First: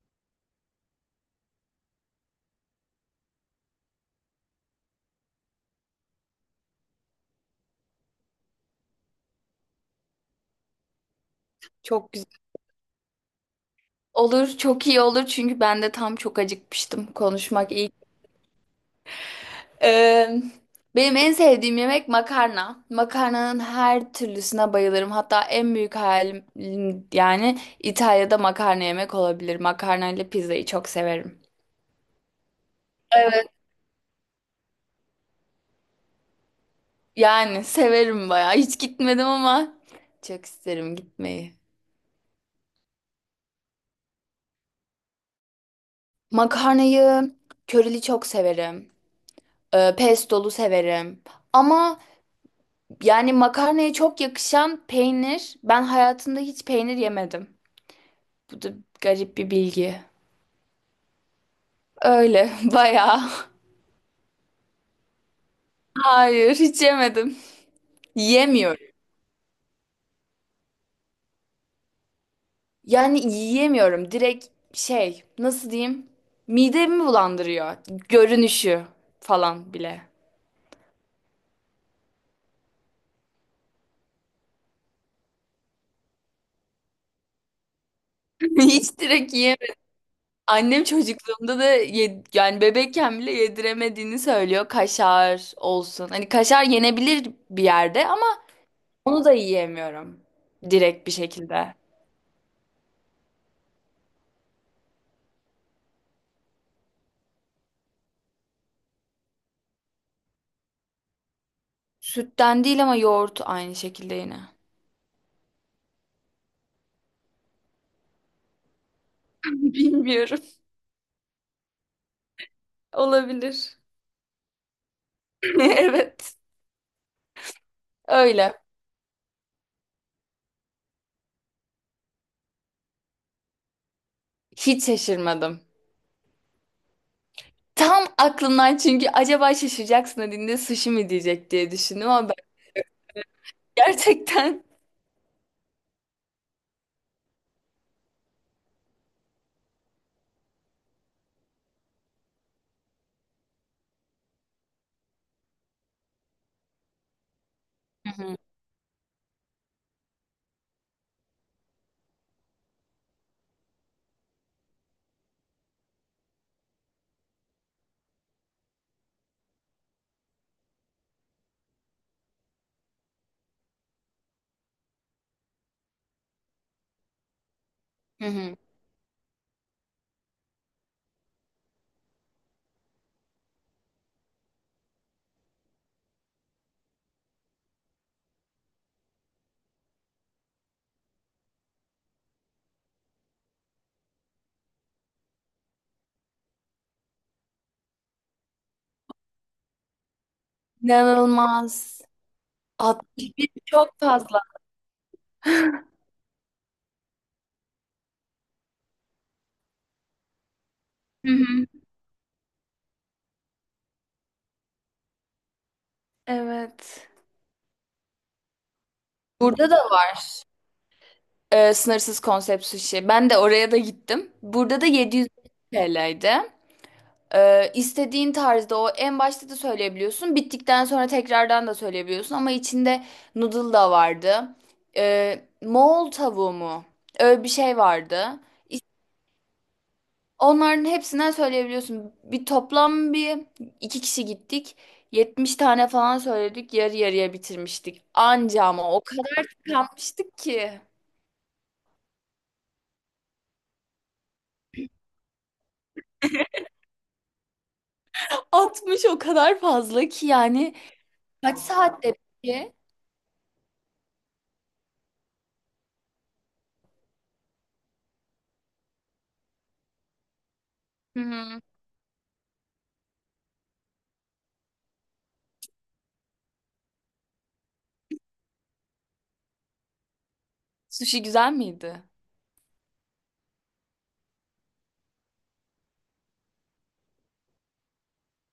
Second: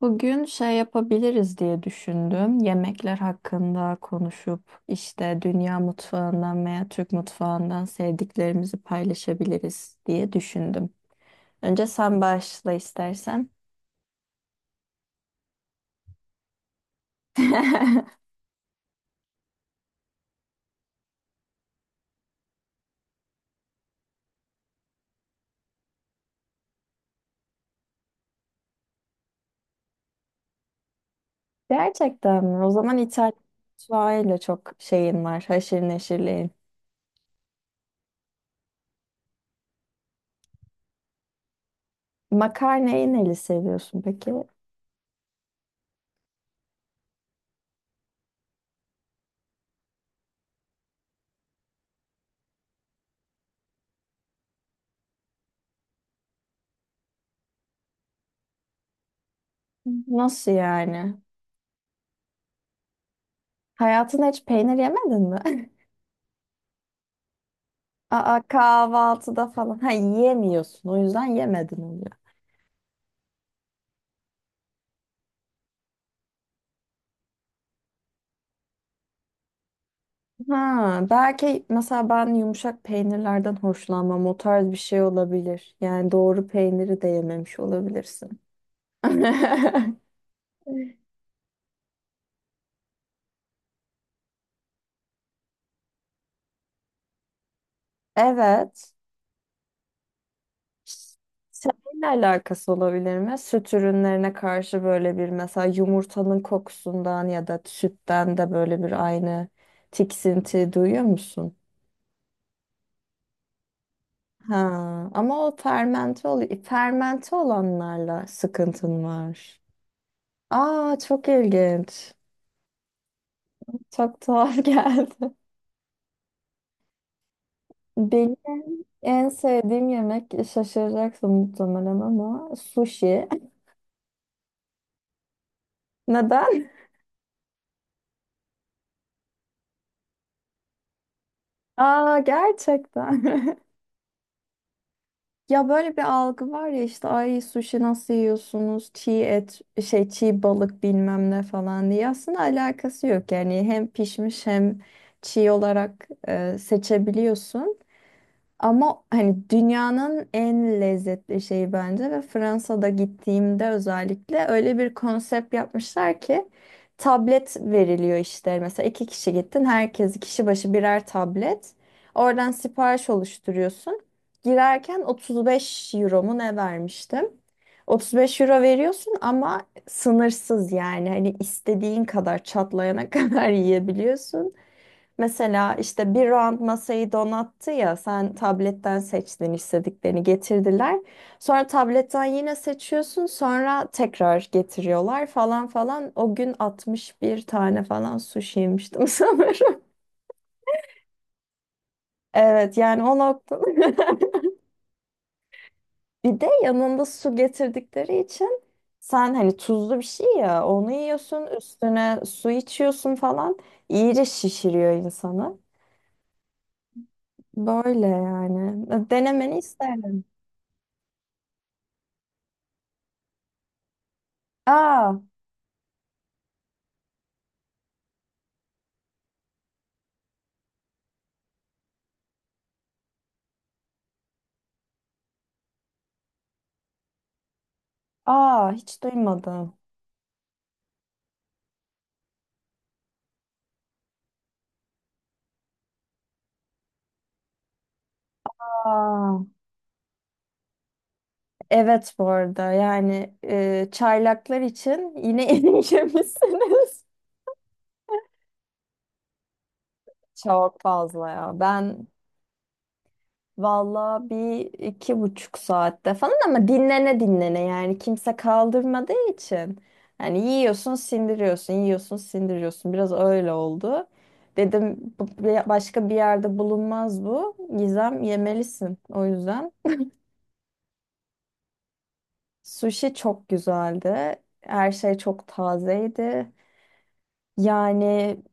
Bugün şey yapabiliriz diye düşündüm. Yemekler hakkında konuşup işte dünya mutfağından veya Türk mutfağından sevdiklerimizi paylaşabiliriz diye düşündüm. Önce Çok sen güzel başla istersen. olur, çok iyi olur çünkü ben de tam çok acıkmıştım. Konuşmak iyi. Ee, Benim en sevdiğim yemek makarna. Makarnanın her türlüsüne bayılırım. Hatta en büyük hayalim yani İtalya'da makarna yemek olabilir. Makarna ile pizzayı çok severim. Gerçekten mi? O zaman İtalyan Evet. mutfağıyla çok şeyin var, haşır neşirliğin. Yani severim bayağı. Hiç gitmedim ama çok isterim gitmeyi. Makarnayı neli seviyorsun peki? Makarnayı körili çok severim. Pestolu severim. Ama Yani makarnaya çok yakışan peynir. Ben hayatımda hiç peynir yemedim. Bu da garip bir bilgi. Nasıl yani? Öyle bayağı. Hayatında hiç peynir yemedin mi? Hayır, hiç yemedim. Aa, Yiyemiyorum. kahvaltıda falan. Ha, yiyemiyorsun. O yüzden yemedin oluyor. Yani yiyemiyorum. Direkt şey, nasıl diyeyim? Midemi bulandırıyor. Görünüşü falan bile. Ha, belki mesela ben yumuşak peynirlerden hoşlanmam. O tarz bir şey olabilir. Yani doğru peyniri de yememiş olabilirsin. Hiç direkt yiyemedim. Annem çocukluğumda da yani bebekken bile yediremediğini söylüyor. Kaşar olsun, hani kaşar yenebilir bir yerde, ama Evet. onu da yiyemiyorum. Direkt bir şekilde. Seninle alakası olabilir mi? Süt ürünlerine karşı böyle bir, mesela yumurtanın kokusundan ya da sütten de böyle bir aynı tiksinti duyuyor musun? Sütten değil ama yoğurt aynı şekilde yine. Ha, ama o fermente oluyor. Fermente olanlarla sıkıntın var. Bilmiyorum. Aa, çok ilginç. Olabilir. Çok tuhaf geldi. Evet. Benim Öyle. en sevdiğim yemek şaşıracaksın muhtemelen ama sushi. Hiç şaşırmadım. Neden? Tam aklımdan, çünkü acaba şaşıracaksın dediğinde sushi mi diyecek diye düşündüm Aa, ama ben gerçekten. gerçekten. Ya, böyle bir algı var ya, işte ay sushi nasıl yiyorsunuz? Çiğ et, şey çiğ balık bilmem ne falan diye. Aslında alakası yok yani, hem pişmiş hem çiğ olarak seçebiliyorsun. Hı hı. Ama hani dünyanın en lezzetli şeyi bence ve Fransa'da gittiğimde özellikle öyle bir konsept yapmışlar ki tablet veriliyor işte. Mesela iki kişi gittin, herkes kişi başı birer tablet. Oradan sipariş oluşturuyorsun. Girerken 35 euro mu ne vermiştim? Hı 35 hı. euro veriyorsun ama sınırsız yani, hani istediğin kadar çatlayana kadar yiyebiliyorsun. Mesela işte bir round masayı donattı ya, sen tabletten seçtin, istediklerini getirdiler. Sonra tabletten yine seçiyorsun, sonra tekrar getiriyorlar falan falan. O gün 61 tane falan sushi yemiştim sanırım. inanılmaz. Evet, yani o 61 noktada. çok fazla. Bir de yanında su getirdikleri için sen hani tuzlu bir şey ya, onu Hı yiyorsun hı. üstüne su içiyorsun falan. İyice şişiriyor insanı. Evet. Böyle yani. Denemeni Burada da var isterim. Sınırsız konsept sushi. Ben de oraya da gittim. Burada da Aa. 700 TL'ydi. İstediğin tarzda o en başta da söyleyebiliyorsun. Bittikten sonra tekrardan da söyleyebiliyorsun. Ama içinde noodle da vardı. Moğol tavuğu mu? Öyle bir şey vardı. Aa, İs- hiç duymadım. Onların hepsinden söyleyebiliyorsun. Bir toplam, bir iki kişi gittik. 70 tane falan söyledik. Yarı yarıya bitirmiştik. Anca, ama o Aa, kadar tıkanmıştık ki. evet bu arada yani, çaylaklar için yine erimişsiniz. 60 o kadar fazla ki yani. Çok fazla Kaç ya. Ben saatte peki? valla bir iki buçuk saatte falan, ama dinlene dinlene yani, kimse kaldırmadığı için. Yani yiyorsun Hı hı. sindiriyorsun, yiyorsun sindiriyorsun, biraz öyle oldu. Dedim başka bir yerde bulunmaz bu. Gizem, yemelisin o yüzden. Sushi güzel miydi? Sushi çok güzeldi. Her şey çok tazeydi. Yani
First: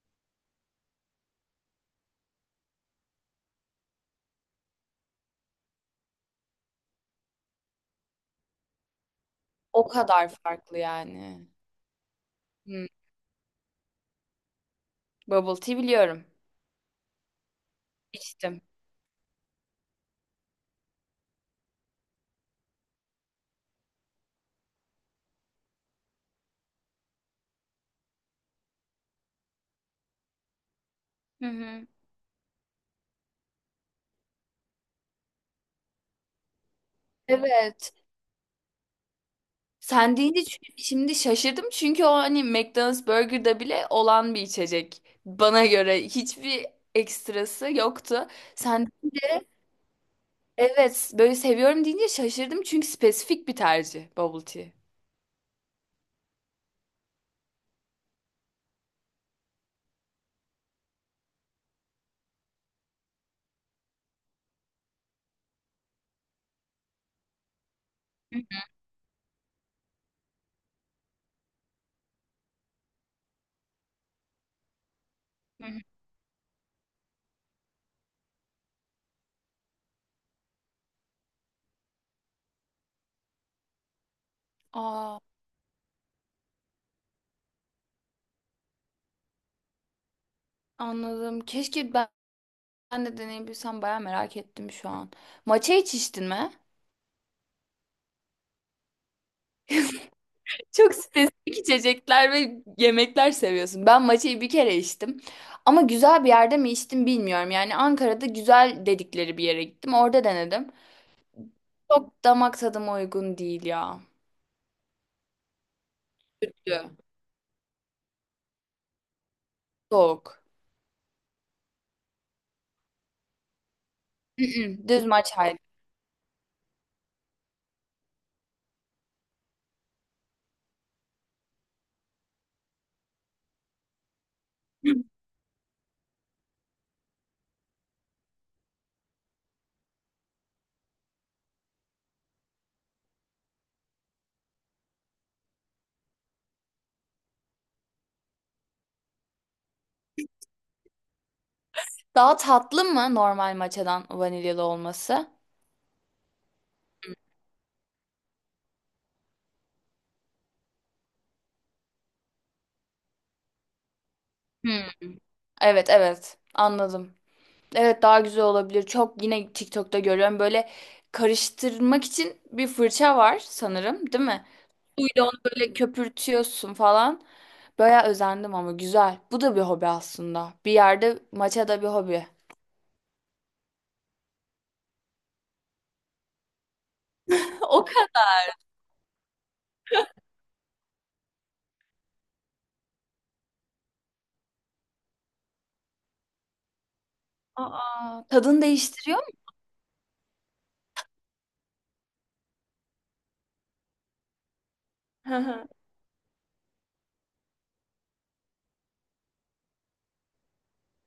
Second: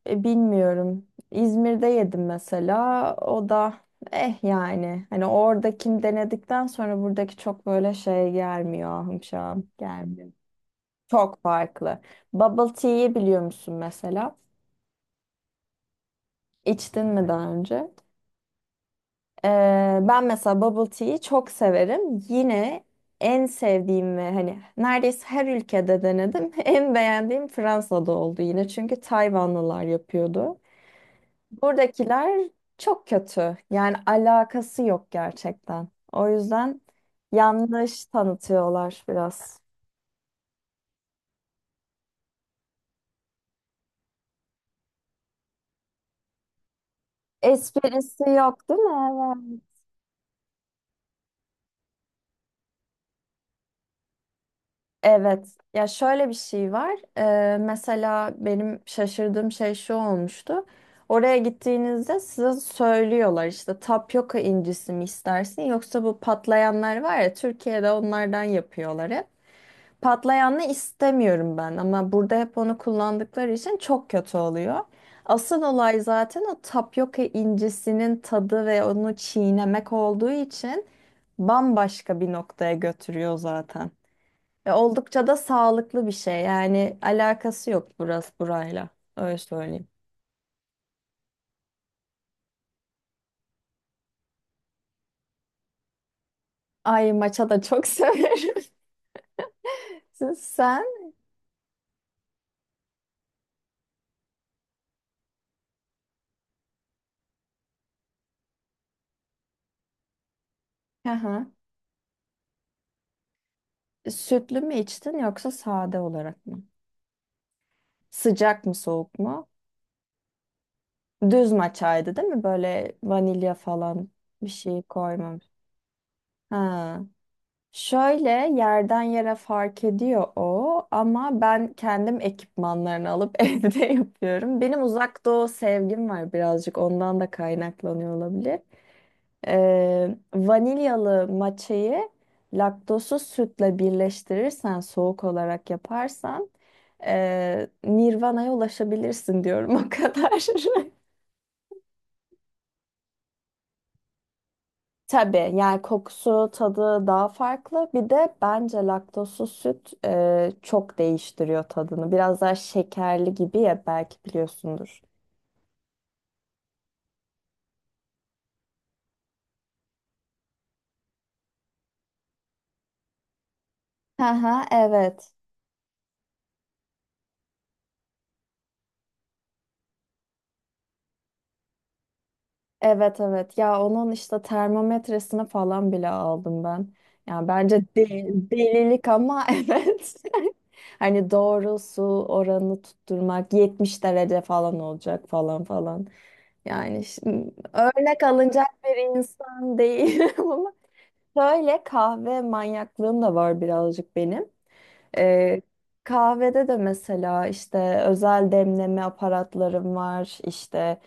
bilmiyorum. İzmir'de yedim mesela. O da eh yani. Hani oradakini denedikten sonra buradaki çok böyle şey gelmiyor. Ahım şahım O kadar gelmiyor. farklı Çok yani. farklı. Bubble Hmm. tea'yi biliyor musun mesela? Bubble tea biliyorum. İçtin mi daha önce? İçtim. Ben mesela bubble tea'yi çok severim. Yine en sevdiğim ve hani neredeyse her ülkede denedim. En beğendiğim Fransa'da oldu yine. Çünkü Tayvanlılar yapıyordu. Hı hı. Buradakiler çok kötü. Yani alakası yok gerçekten. O yüzden Evet. yanlış tanıtıyorlar biraz. Sen deyince şimdi şaşırdım, çünkü o hani McDonald's Burger'da bile olan bir içecek. Bana göre hiçbir ekstrası Esprisi yoktu. yok değil Sen mi? Evet. evet böyle seviyorum deyince şaşırdım, çünkü spesifik bir tercih bubble tea. Evet. Ya, şöyle bir şey var. Mesela benim şaşırdığım şey şu olmuştu. Oraya gittiğinizde size söylüyorlar işte, tapyoka incisi mi istersin, yoksa bu patlayanlar var ya, Türkiye'de Hı onlardan yapıyorlar hep. Patlayanı istemiyorum ben, ama burada hep onu kullandıkları için çok kötü oluyor. Asıl hı. olay zaten o tapyoka incisinin tadı ve onu çiğnemek olduğu için bambaşka bir noktaya götürüyor zaten. Ve Aa, oldukça da sağlıklı bir şey. Yani alakası yok burası burayla. Öyle söyleyeyim. anladım. Keşke ben de deneyebilsem, bayağı merak ettim şu an. Matcha hiç içtin mi? Ay, maça da çok severim. Sen. Çok spesifik içecekler ve yemekler seviyorsun. Ben matcha'yı bir kere içtim. Ama güzel bir yerde mi içtim bilmiyorum. Yani Ankara'da güzel dedikleri bir yere gittim. Orada denedim. Aha. Çok damak tadıma uygun değil ya. Sütlü mü içtin yoksa sade olarak mı? Kötü. Sıcak mı soğuk mu? Soğuk. Düz maçaydı değil mi? Böyle vanilya falan bir şey Mm-mm, düz koymamış. matcha. Ha. Şöyle yerden yere fark ediyor o, ama ben kendim ekipmanlarını alıp evde yapıyorum. Benim uzak doğu sevgim var birazcık, ondan da kaynaklanıyor olabilir. Vanilyalı matcha'yı laktozsuz sütle birleştirirsen, soğuk olarak yaparsan Nirvana'ya ulaşabilirsin diyorum, o kadar. Daha tatlı mı normal matcha'dan vanilyalı olması? Tabii yani kokusu, tadı daha farklı. Bir de bence laktozsuz süt çok değiştiriyor tadını. Biraz daha şekerli gibi ya, belki Hmm, biliyorsundur. evet evet, anladım. Evet, daha güzel olabilir. Çok yine TikTok'ta görüyorum, böyle karıştırmak için bir fırça var sanırım, değil mi? Aha, Suyla evet. onu böyle köpürtüyorsun falan. Bayağı özendim ama güzel. Bu da bir hobi aslında. Bir yerde maça da bir hobi. Evet evet, ya onun işte termometresini falan bile aldım ben. Yani bence O kadar. Delilik ama evet. Hani doğru su oranını tutturmak, 70 derece falan olacak falan falan. Yani şimdi örnek Aa, tadını alınacak bir değiştiriyor mu? insan değil ama şöyle kahve manyaklığım da var birazcık benim. Hı Ee, hı. Kahvede de mesela işte özel demleme aparatlarım var işte.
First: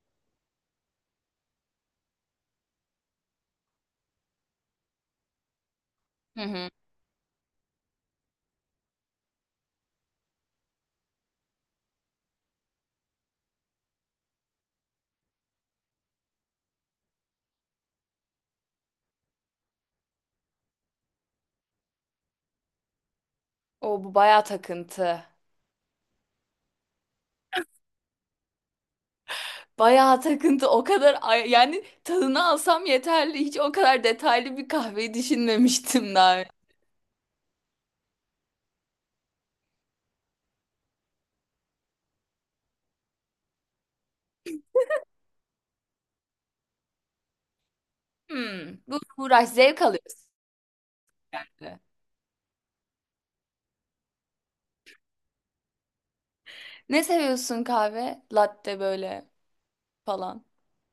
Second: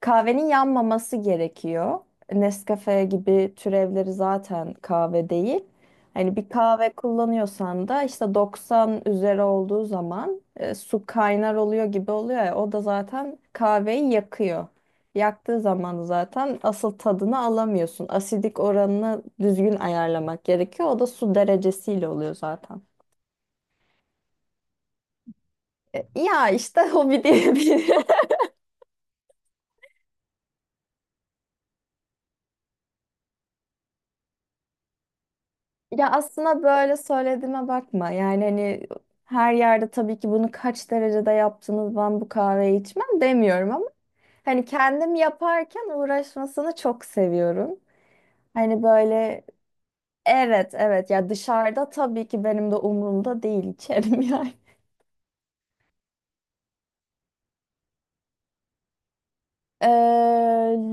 Kahvenin yanmaması gerekiyor. Nescafe gibi türevleri zaten kahve değil. Hani Hı bir hı. kahve kullanıyorsan da işte 90 üzeri olduğu zaman su kaynar oluyor gibi oluyor ya, o da zaten kahveyi yakıyor. Yaktığı zaman zaten asıl tadını alamıyorsun. Asidik oranını düzgün ayarlamak gerekiyor. O da su derecesiyle oluyor zaten. O bu bayağı takıntı. Ya işte hobi diyebilirim. Bayağı takıntı. O kadar yani tadını alsam yeterli. Hiç o kadar detaylı bir kahveyi Ya düşünmemiştim daha önce. aslında böyle söylediğime bakma. Yani hani her yerde tabii ki, bunu kaç derecede yaptınız ben bu kahveyi içmem, demiyorum ama hani kendim yaparken uğraşmasını çok seviyorum. Hmm. Hani Bu böyle, uğraş zevk alıyorsun evet evet, ya yani. dışarıda tabii ki benim de umurumda değil, içerim yani. Ne seviyorsun kahve? Latte böyle Ee, falan.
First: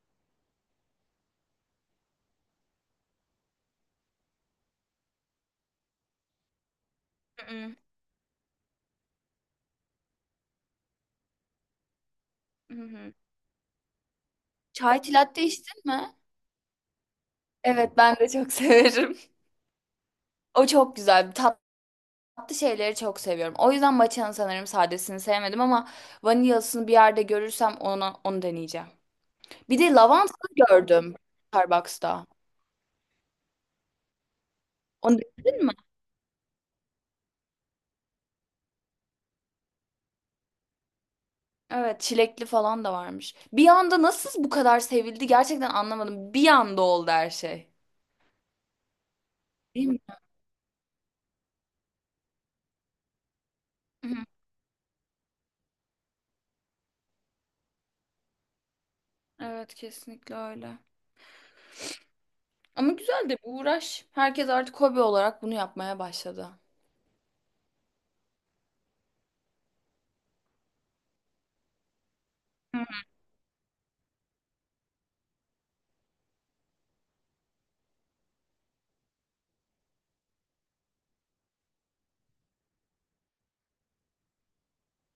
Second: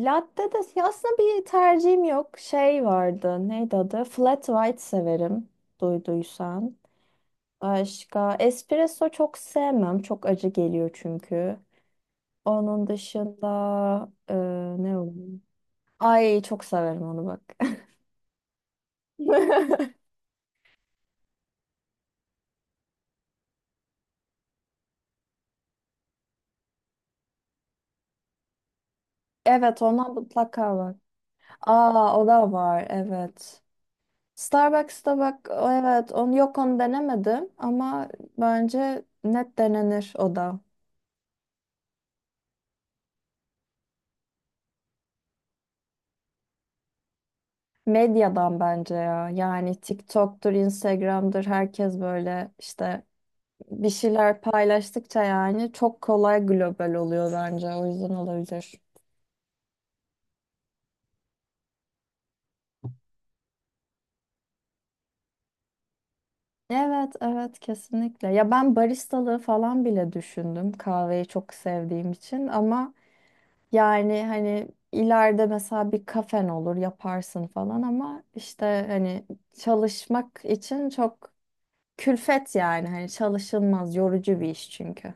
Latte de ya, aslında bir tercihim yok. Şey vardı, neydi adı? Flat white severim, duyduysan. Hı hı. Başka espresso çok sevmem. Çok acı geliyor çünkü. Hı Onun hı. dışında ne Çay oluyor? latte içtin mi? Ay, çok severim onu bak. Evet, ben de çok severim. O çok güzel. Tatlı şeyleri çok seviyorum. O yüzden matcha'nın sanırım sadesini sevmedim ama vanilyasını bir yerde görürsem onu deneyeceğim. Bir Evet, de ona lavantalı mutlaka bak. gördüm Aa, Starbucks'ta. o da var evet. Onu Starbucks'ta bak denedin o, mi? evet, onu yok onu denemedim ama bence net denenir o da. Evet, çilekli falan da varmış. Bir anda nasıl bu kadar sevildi gerçekten anlamadım. Bir anda oldu her şey. Medyadan bence ya, yani Değil mi? TikTok'tur Instagram'dır, herkes böyle işte bir Hı hı. şeyler paylaştıkça yani çok kolay global oluyor, bence o yüzden olabilir. Evet, kesinlikle öyle. Ama güzel de bir uğraş. Herkes artık hobi olarak bunu yapmaya başladı. Evet, evet kesinlikle. Ya ben baristalığı falan bile düşündüm kahveyi çok sevdiğim için, Hı. ama yani hani ileride mesela bir kafen olur, yaparsın falan, ama işte hani çalışmak için çok külfet, yani hani çalışılmaz, yorucu bir iş çünkü.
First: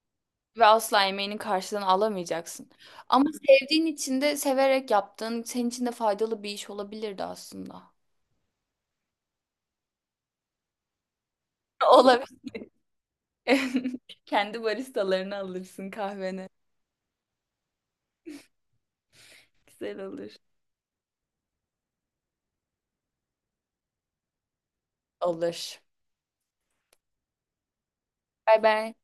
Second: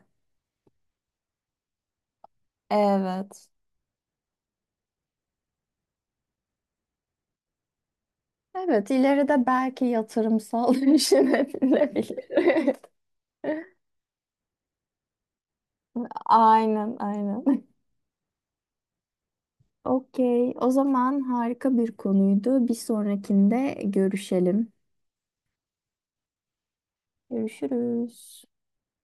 Ve asla emeğinin karşılığını alamayacaksın. Ama Evet. sevdiğin için de, severek yaptığın senin için de faydalı bir iş olabilirdi aslında. Evet, ileride belki yatırımsal düşünebilirim. Olabilir. Kendi baristalarını alırsın kahveni. Aynen, aynen. Güzel olur. Okey. O zaman harika bir konuydu. Bir sonrakinde görüşelim. Olur. Görüşürüz. Bay bay.